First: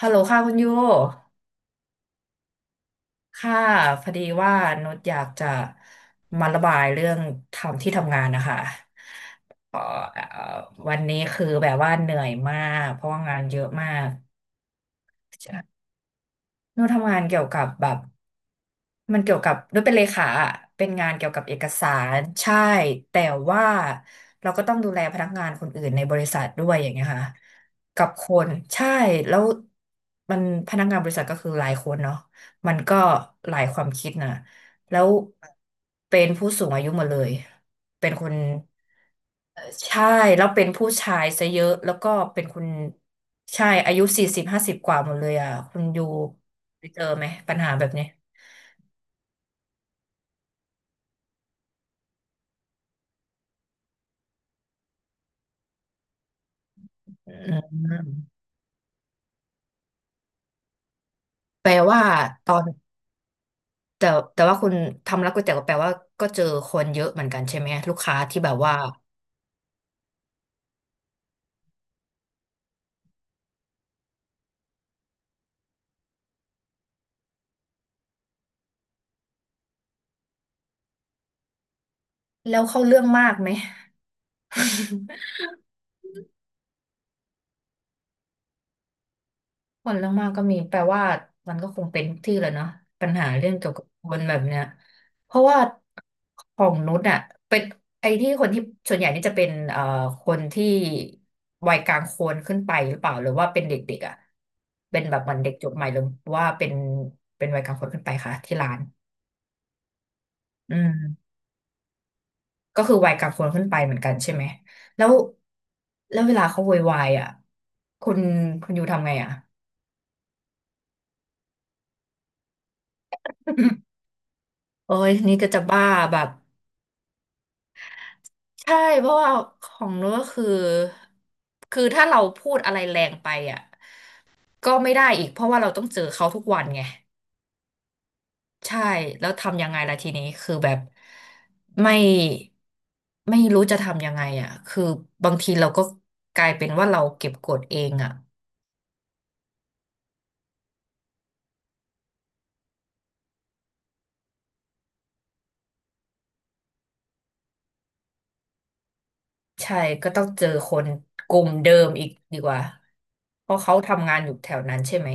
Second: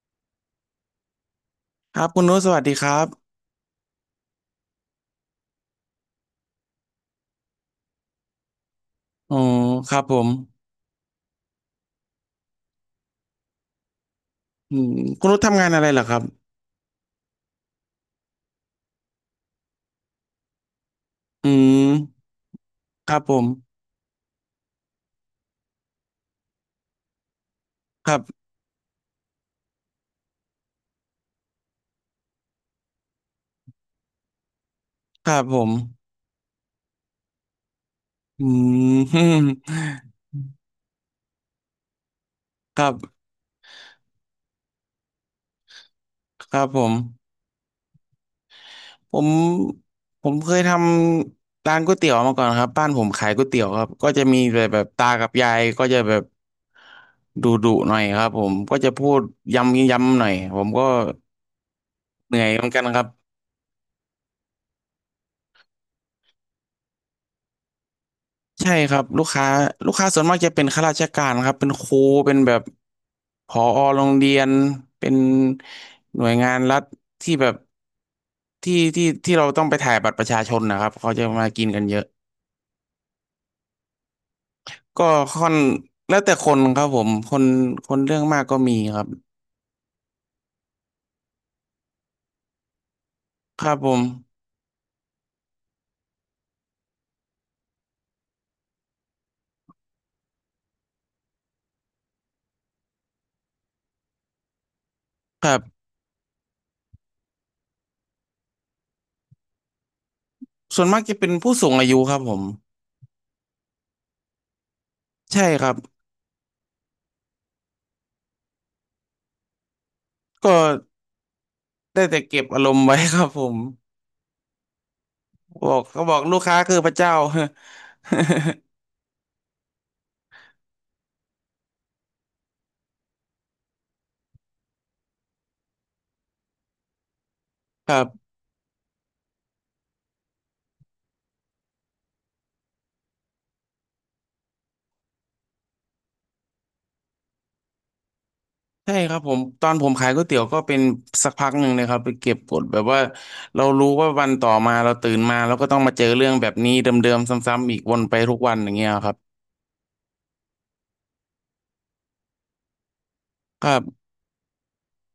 ฮัลโหลค่ะคุณยู ครับคุณนุชสวัสดีครับค่ะพอดีว่านุชอยากจะมาระบายเรื่องทำที่ทำงานนะคะอ๋อเอ่อครับผมเอ่อวันนี้คือแบบว่าเหนื่อยมากเพราะว่างานเยอะมาก อืมคุณนุชทำงานอะไรเหรอครับนุชทำงานเกี่ยวกับแบบ มันเกี่ยวกับด้วยเป็นเลขาอะเป็นงานเกี่ยวกับอืเอกมสารใช่ครัแต่บผมว่าเราก็ต้องดูแลพนักงานคนอื่นในบริษัทด้วยอย่างเงี้ยค่ะกับครับคนใช่แล้วมันพนักงานบริษัทก็คือหลายคนเนาะมันก็หลายความคิดนะแล้วครับผมเป็นผู้สูงอายุหมดเลยเป็นคนอืม ใช่แล้วเป็นผู้ชายซะเยอะแล้วก็เป็นคุณครับใช่อายุสี่สิบห้าสิบกว่าหมดเลยอ่ะคุณอยู่ครับไปเจอไหมปัญหาแบบนี้ ผมผมเคยทำร้านก๋วยเตี๋ยวมาก่อนครับบ้านผมขายก๋วยเตี๋ยวครับก็จะมีแบบตากับยายก็จะแบบอืดุดุหน่อยครับมผมก็จะพูดย้ำย้ำหน่อยผมก็แปลว่าเหนื่อตยอเหนมือนกันครับ แต่แต่ว่าคุณทำร้านก๋วยเตี๋ยวแปลว่าก็เจอคนเยอะเหมือนกันใช่ไหมลูกค้าที่แบบใช่ว่าครับลูกค้าส่วนมากจะเป็นข้าราชการครับเป็นครูเป็นแบบผอโรงเรียนเป็นหน่วยงานรัฐที่แบบที่เราต้องไปถ่ายบัตรประชาชนนะครับเขาจะมากินกันเยอะแล้วเข้าเรื่องมากไหมก็ค่อนแล้วแต่คนครับผมคนเรื่องมากก็มีครับคนเรื่องมากก็มีแปลว่ามันก็คงเป็นทุกที่แหละเนาะปัญหาเรื่องคเกี่ยรัวบกับผมคนแบบเนี้ยเพราะว่าของนุชอะเป็นไอ้ที่คนที่ส่วนใหญ่นี่จะเป็นคนที่วัยกลางคนขึ้นไปหรือเปล่าหรือว่าเป็นเด็กๆอะเป็นแบบเหมือนคเด็กรัจบบใหม่หรือว่าเป็นวัยกลางคนขึ้นไปคะที่ร้านอืส่วนมากจะเป็ม นผู้สูงอายุครับผมก็คือวัยกลางคนขึ้นไปเหมือนกันใช่ไหมแล้วใช่ครับแล้วเวลาเขาโวยวายอ่ะคุณคุณอยูทำไงอ่ะก็ได้แต่เก็บอารมณ์ไว้ครับผมโอ้ยนี่ก็จะบอกบ้าเขาบอแบกบลูกค้าคือพระเจ้า ใช่เพราะว่าของนู้นก็คือคือถ้าเราพูดอะไรแรงไปอ่ะก็ไม่ได้อีกเพราะว่าเราต้องเจอเขาทุกวันไงครับ ใช่แล้วทำยังไงล่ะทีนี้คือแบบไม่ไม่รู้จะทำยังไงอ่ะคือบางทีเราก็กลายเป็นว่าเราเก็บกดเองอ่ะ ใช่ครับผมตอนผมขายก๋วยเตี๋ยวก็เป็นสักพักหนึ่งเลยครับไปเก็บกดแบบว่าเรารู้ว่าวันต่อมาเราตื่นมาเราก็ต้องมาเจอเรื่องแบบนี้เดิมๆซ้ำๆอีกวนไปทุกวันอย่างเงี้ยครับใช่ก็ต้องเจอคนกลุ่มเดิมอีกดีกว่าเพราะครัเขาทำบงานอยู่แถวนั้นใช่ไหม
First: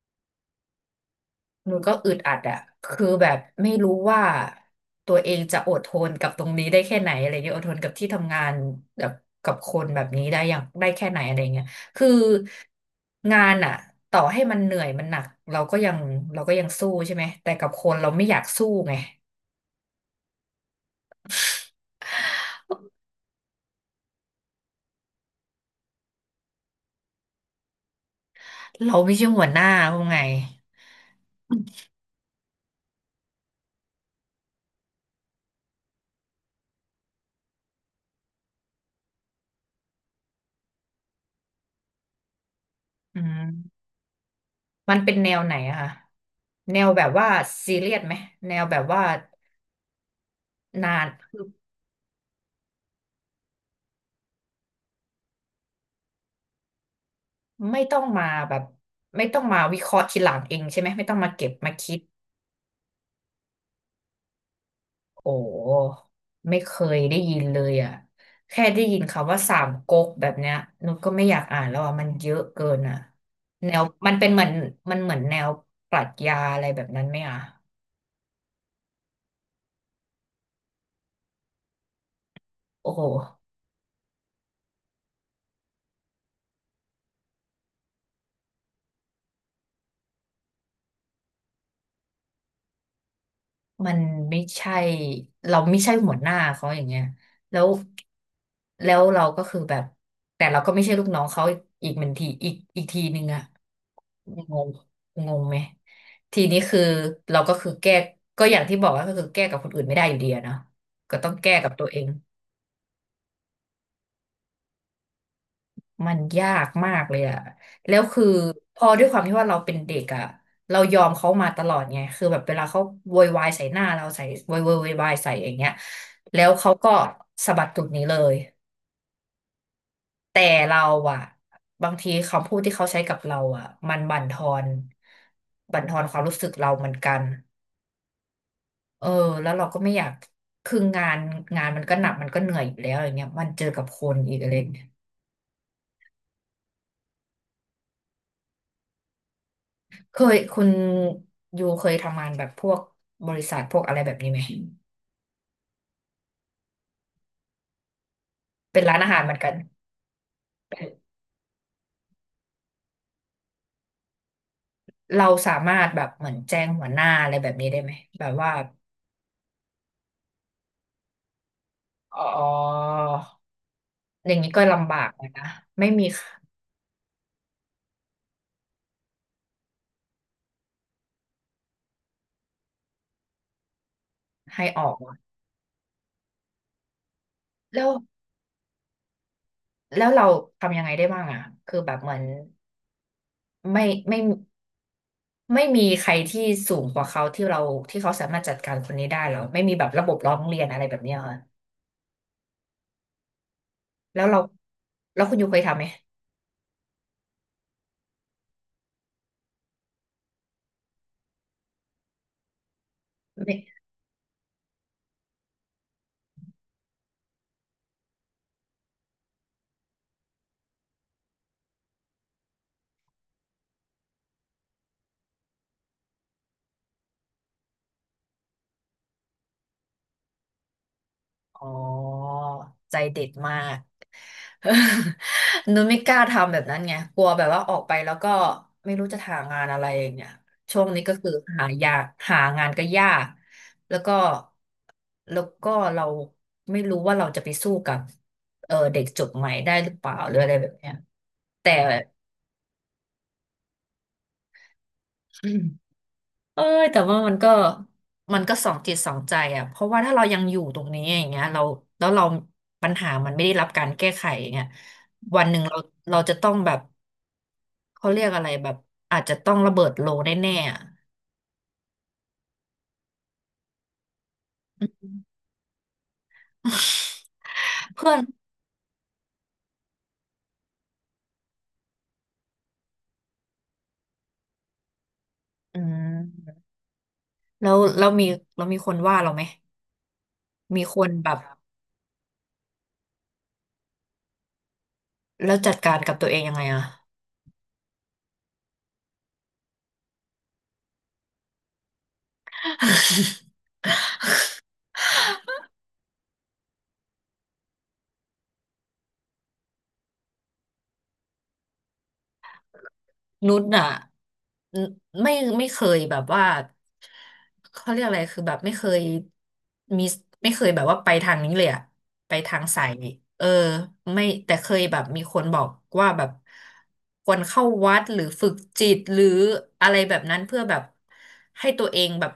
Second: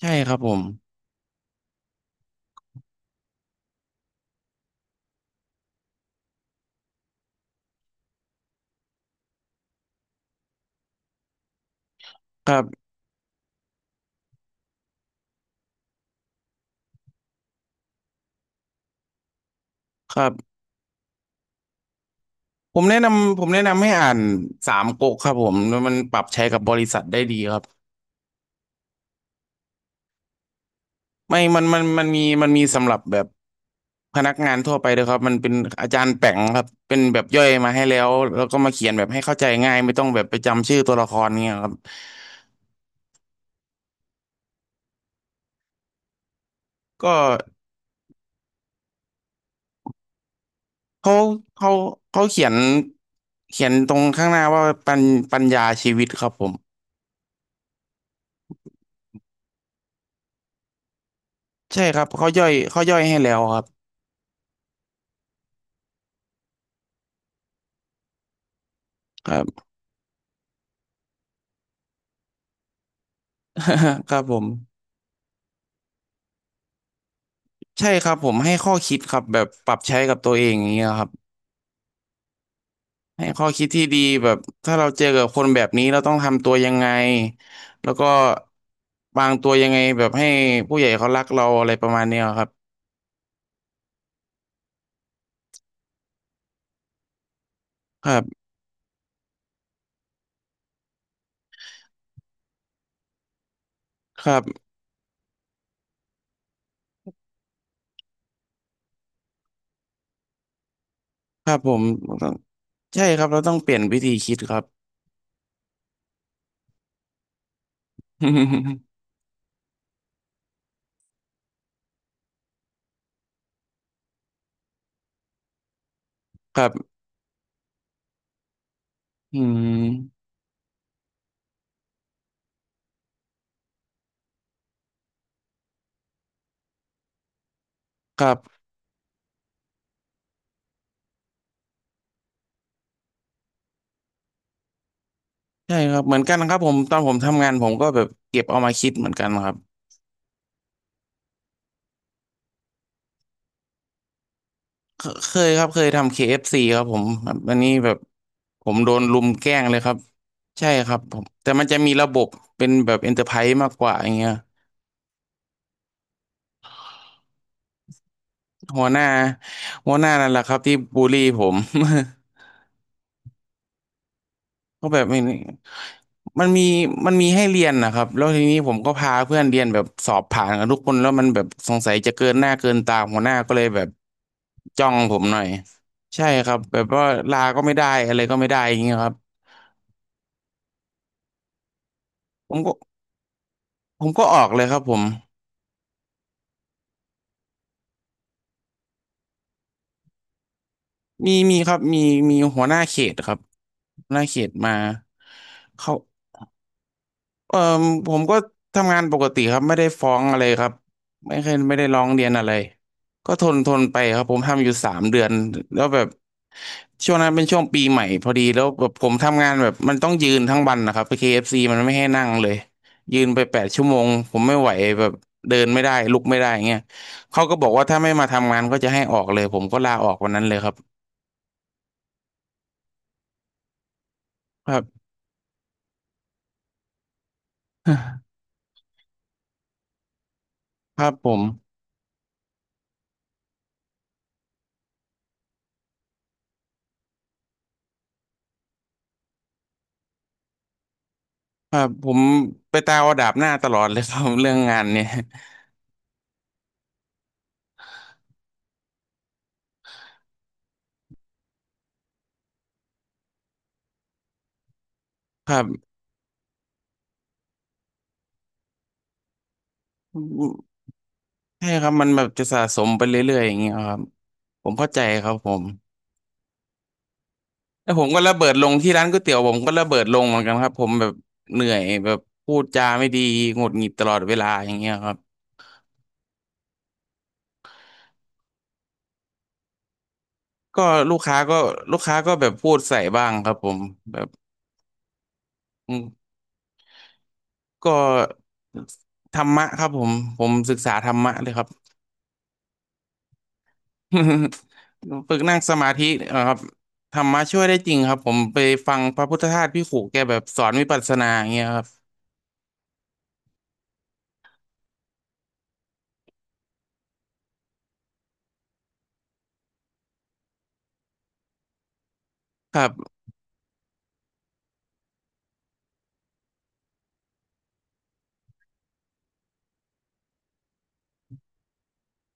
ใช่ครับผมมันูก็อึดอัดอะคือแบบไม่รู้ว่าตัวเองจะอดทนกับตรงนี้ได้แค่ไหนอะไรเงี้ยอดทนกับที่ทำงานแบบกับคนแบบนี้ได้อย่างได้แค่ไหนอะไรเงี้ยคือครับงานอะต่อให้มันเหนื่อยมันหนักเราก็ยังเราก็ยังสู้ใช่ไหมแต่กับคนเราไม่อยากสู้ไงครับผมแนะนำให้อ่านสามก๊กครับผมแล้วมันปรับใช้กับบริษัทได้ดีครับเราไม่ใช่หัวหน้าเขาไงไม่มันมีสำหรับแบบพนักงานทั่วไปด้วยครับมันเป็นอาจารย์แป๋งครับเป็นแบบย่อยมาให้แล้วแล้วก็มาเขียนแบบให้เข้าใจง่ายไม่ต้องแบบไปจำชื่อตัวละครเงี้ยครับอืม มันเป็นแนวไหนอะคะแนวแบบก็ ว่าซีเรียสไหมแนวแบบว่านานเขาคือเขาเขาเขียนเขียนตรงข้างหน้าว่าปัญญาชีวิตครับผมไม่ต้องมาแบบไม่ต้องมาวิเคราะห์ทีหลังเองใช่ไหมไม่ต้องมาเก็บมาใช่คิคดรับเขาย่อยให้แล้วครับโอ้ไม่เคยได้ยินเลยอะแค่ได้ยินคคำว่ารัสาบ มก๊กแบบเนี้ยนุชก็ไม่อยากอ่านแล้วอะมันเยอะเกินอะแนว คมันรับเป็นผเหมือนมมันเหมือนแนวปรัชญาอะไรแบบนั้นไหมอะใช่ครับผมให้ข้อคิดครับแบบปรับใช้กับตัวเองอย่างเงี้ยครับโอ้โห ให้ข้อคิดที่ดีแบบถ้าเราเจอกับคนแบบนี้เราต้องทำตัวยังไงแล้วก็วางตัวยังไงแบบให้ผู้ใหญ่เขารักเราอะไรประมาณเนี้ยครับมันไม่ใช่เราไม่ใช่หัวหน้าเขาอย่างเงี้ยแล้วครับแล้วเราก็คือแบบแต่เราก็ไม่ใช่ลูกน้องเขาอีกเหมือนทีอีกทีหนึ่งอะครังบงงงไหมทีนี้คือเราก็คือแก้ก็อย่างที่บอกว่าก็คือแก้กับคนอื่นไม่ได้อยู่ดีอะเนาะก็ต้องคแก้รับกัผบมตัวเอง ต้องใช่ครับเราต้องเปลี่ยนวิธีคิดครับ มันยากมากเลยอะแล้วคือพ อด้วยความที่ว่าเราเป็นเด็กอะเรายอมเขามาตลอดไงคือแบบเวลาเขาโวยวายใส่หน้าเราใส่โวยวายใส่อย่างเงี้ยแล้วครัเขาบ ก็สะบัดตูดหนี้เลยอืมแต่เราอะบางทีคำพูดที่เขาใช้กับเราอะมันบั่นทอนความรู้สึกเราเหมือนกันครับเออแล้วเราก็ไม่อยากคืองานงานมันก็หนักมันก็เหนื่อยอยู่แล้วอย่างเงี้ยมันเจอกับคนอีกอะไรอย่างเงี้ย ใช่ครับเหมือนกันครับผมตอนผมทำงานผมก็แบบเก็บเอามาคิดเหมือนกันครับเคยคุณยูเคยทำงานแบบพวกบริษัทพวกอะไรแบบนี้ไหมเคเคยครับเคยทำ KFC คเอฟซีครับผมแบบอันนี้แบบผมเป็นโดร้านนอารุหารมเหมือนแกกันล้งเลยครับใช่เป็คนรับผมแต่มันจะมีระบบเป็นแบบเอ็นเตอร์ไพรส์มากกว่าอย่างเงี้ยเราสามารถแบบเหมือนแจ้งหัวหน้าอะไรแบบนี้ได้ไหมแบบว่าหัวหน้าหัวหน้านั่นแหละครับที่บูลลี่ผม อ๋ ออย่างนี้ก็ก็ลำบาแบบกมัเลนยนะไม่มีมันมีมันมีให้เรียนนะครับแล้วทีนี้ผมก็พาเพื่อนเรียนแบบสอบผ่านกันทุกคนแล้วมันแบบสงสัยจะเกินหน้าเกินตาหัวหน้าก็เลยแบบให้อจ้ออกงอะผมหน่อยใช่ครับแบบว่าลาก็ไม่แล้ได้วอะไรก็ไม่ได้อย่างเงี้ยครับแล้วเราทำยังไงได้บ้างอ่ะคือแบบเหมือนผมก็ไม่ผมไม่ก็ออกเลยครับผมไม่มีใครที่สูงกว่าเขาที่เราที่เขาสามารถจัดการคนนี้ได้เหรอไม่มีแบบระบบร้องเรียนอะไรแบบเนี้ยเหรมีอมีครับมีหัวหน้าเขตครับหัวหแล้น้าวเขเราตมาแล้วคุณยูเคยทำไหม เขา เออผมก็ทำงานปกติครับไม่ได้ฟ้องอะไรครับไม่เคยไม่ได้ร้องเรียนอะไรก็ทนทนไปครับผมทำอยู่3 เดือนแล้วแบบช่วงนั้นเป็นช่วงปีใหม่พอดีแล้วแบบผมทำงานแบบมันต้องยืนทั้งวันนะครับไป KFC มันไม่ให้นั่งเลยยืนไป8 ชั่วโมงผมไม่ไหวแบบเดินไม่ได้ลุกไม่ได้เงี้ยเขาก็บอกว่าถ้าไม่มาทำงานก็จะให้ออกเลยผมก็ลาออกวันนั้นเลยครับอ๋อใจเด็ดมาก ครับ นุ้นไม่กล้าทำแบบนั้นไงกลัวแบบว่าออกไปแล้วก็ ไม่รู้จะหางานอะไรอย่างเงี้ยช่วงคนี้รัก็บผคือมหายากหางานก็ยากแล้วก็แล้วก็เราไม่รู้ว่าเราจะไปสู้กับเออเด็กจบใหม่ได้หรือเปล่าหรืออะไรแบบเนี้ยแต่ ครับผมไปตาวดาบหน้าตลอดเลยครับ เรื่องงานเนี่ย เอ้ยแต่ว่ามันก็สองจิตสองใจอ่ะเพราะว่าถ้าเรายังอยู่ตรงนี้อย่างเงี้ยเราปัญหามันไม่ได้รับการแก้ไขอย่างเงี้ยวันหนึ่งเราจะต้องแบบเขาเรียกอะไรแบบอาจจะต้องระเบิดโลแน่ๆอะ ใช่ครับมันแบบจะสะสมไปเรื่อยๆอย่างเงี้ยครับผมเข้าใจครับผมอืม แล้ วผมเพื่อนก็ระเบิดลงที่ร้านก๋วยเตี๋ยวผมก็ระเบิดลงเหมือนกันครับผมแบบเหนื่อยแบบพูดจาไม่ดีหงุดหงิดตลอดเวลาอย่างเงี้ยครับอืมแล้วเรามีคนว่าเราไหมมีก็คนลูกแบค้าบก็ลูกค้าก็แบบพูดใส่บ้างครับผมแบบแล้วจัดอืการมกับตัวเองยังไงอ่ะ ก็ธรรมะครับผมผมศึกษาธรรมะเลยครับ ฝึกนั่งสมาธิครับธรรมะช่วยได้จริงครับผมไปฟังพระพุทธทาสพี่ขู่แกแบบสอนวิปัสสนาอย่างเงี้ยครับนุชอ่ะนไม่ไม่เคยแบบว่าเขาเรียกอะไรคือแบบไม่เคยมีไม่เคยแบบว่าไปทางนี้เลยอะไปทางคสารัยบ เออไม่แต่เคยแบบมีคนบอกว่าแบบควรเข้าวัดหรือฝึกจิตหรืออะไรแบบนั้นเพื่อแบบให้ตัวเองแบบ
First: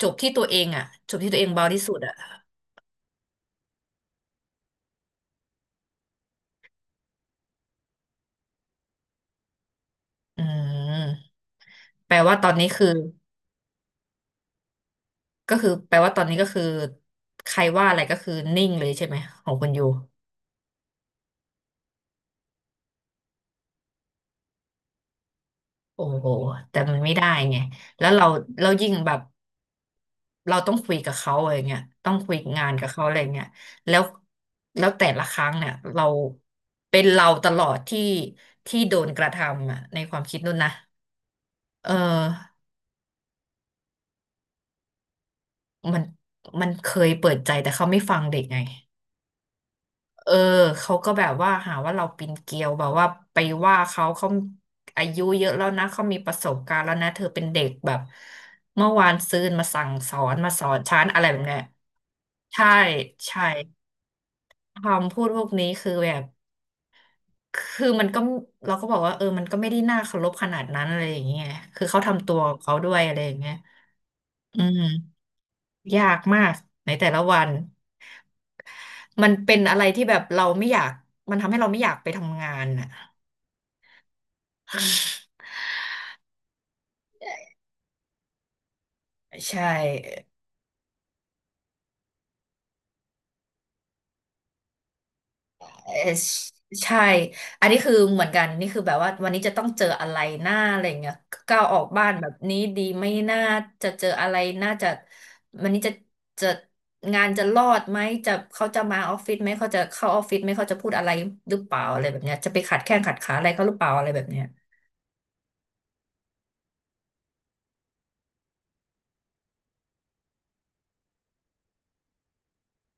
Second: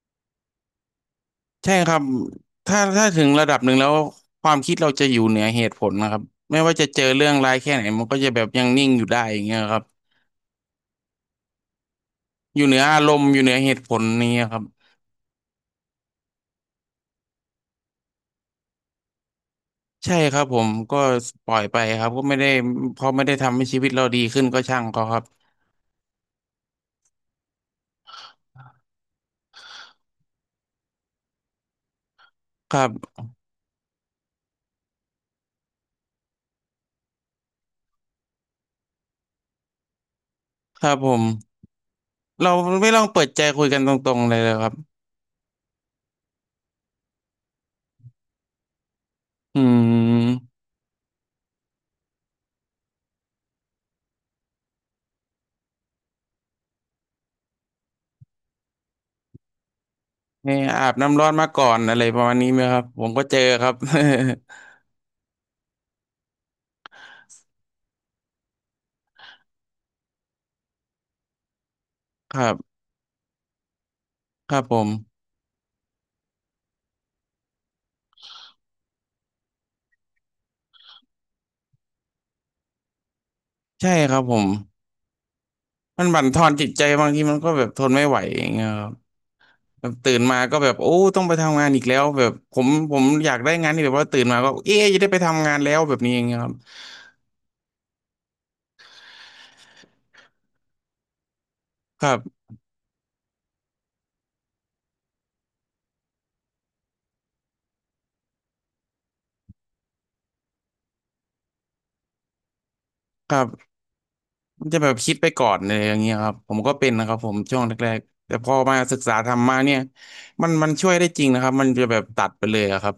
จบที่ตัวเองอะจบที่ตัวเองเบาใช่ที่คสุรัดบอะถ้าถึงระดับหนึ่งแล้วความคิดเราจะอยู่เหนือเหตุผลนะครับไม่ว่าจะเจอเรื่องร้ายแค่ไหนมันก็จะแบบยังนิ่งอยู่ได้อย่างเงี้ยครับอืมแปลว่าตอนอยู่นี้เหนือคืออารมณ์อยู่เหนือเหตุผลนี้ยครับก็คือแปลว่าตอนนี้ก็คือใครว่าอะไรก็คือนิ่งเลยใช่ไหมของคุณยู ใช่ครับผมก็ปล่อยไปครับก็ไม่ได้พอไม่ได้ทำให้ชีวิตเราดีขึ้นก็ช่างเขาครับโอ้โหแต่มันไม่ได้ไงแล้วเราเรายิ่งแบบเราต้องคุยกับเขาอะไรเงี้ยต้องคุยงานครักับเขาอะไรบเงี้ยแล้วแล้วแต่ละครั้งเนี่ยเราเป็นเราตลอดที่โดนกระทำอ่ะในความคิดนู่นนะครับผมเอเราอไม่ลองเปิดใจคุยกันตรงๆเลยครับมันมันเคยเปิดใจแต่เขาไม่ฟังเด็กไง อืเออมเขาก็แบบว่าหาว่าเราปีนเกลียวแบบว่าไปว่าเขาอายุเยอะแล้วนะเขามีประสบการณ์แล้วนะเธอเป็นเด็กแบบเมื่อวานซืนมาสั่งสอนมาเนี่สยอนอาบฉันอะน้ำไรร้อนแบบมาเนี้ยก่อนอะไรประมาณนี้ไหมใช่ครับผมก็เจอใช่ครับ คำพูดพวกนี้คือแบบคือมันก็เราก็บอกว่าเออมันก็ไม่ได้น่าเคารพขนาดนั้นอะไรอย่างเงี้ยคือเขาทำตั ควรัขบองเขาด้วยอะไรอย่างเงี้ยคอืรับผมมยากมากในแต่ละวันมันเป็นอะไรที่แบบเราไม่อยากมันทำให้เราไม่อยากไปทำงานอ่ะ ใช่ครับผม มันบั่นทอนจิตใจบางทีมันก็แบบทนไม่ไหวอย่างเงี้ยครับใชแบบตื่น่มาก็แบบโอ้ต้องไปทำงานอีกแล้วแบบผมอยากได้งานที่แบบว่าตื่นมาก็เอ๊ะจะได้ไปทำงานแล้วเอ่แบอบนี้อย่างเงี้ยครับใช่อันนี้คือเหมือนกันนี่คือแบบว่าวันนี้จะต้องเจออะไรหน้าอะไรเงี้ยก้าวออกคบ้านรับแบบนี้ดีไม่น่าจะเจออะไรน่าจะวันนี้จะงานจะรอดไหมจะเขาจะมาออฟฟิศไหมเขาจะเข้าออฟฟิศไหมเขาจะพูดอะไรหรือเปล่าอะไรแบบเนี้ยจะไปขัดแข้งขัดคขารัอะไรเขาหบรือเปล่าอะไรแบบเนี้ย มันจะแบบคิดไปก่อนเลยอย่างเงี้ยครับผมก็เป็นนะครับผมช่วงแรกๆแต่พอมาศึกษาธรรมะเนี่ยมันช่วยได้จริงนะครับมันจะแบบตัดไปเลยอะครับ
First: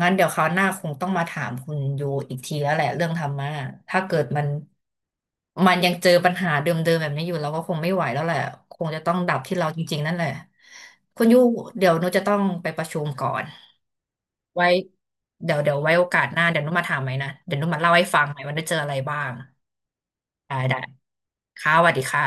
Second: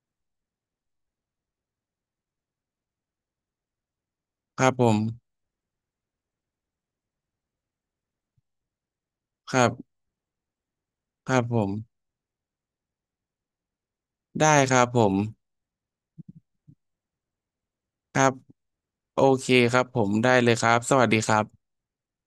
งั้นเดี๋ยวคราวหน้าคงต้องมาถามคุณยูอีกทีแล้วแหละเรื่องธรรมะถ้าเกิดมันครับผมมันยังเจอปัญหาเดิมๆแบบนี้อยู่เราก็คงไม่ไหวแล้วแหละคงจะต้องดับคที่รัเราบจริงๆนั่นแหละคุณคยูรับผมเดี๋ยวหนูจะต้องไปประชุมก่อนได้ไว้ครับผมเดี๋ยวไว้โอกาสหน้าเดี๋ยวหนูมาถามไหมนะเดี๋ยวหนูมาเล่าให้คฟัรังบไหมว่าได้เจออะไรบ้าโองเคครับผมได้เลได้ยครัได้บสวัสดีครับค่ะสวัสดีค่ะ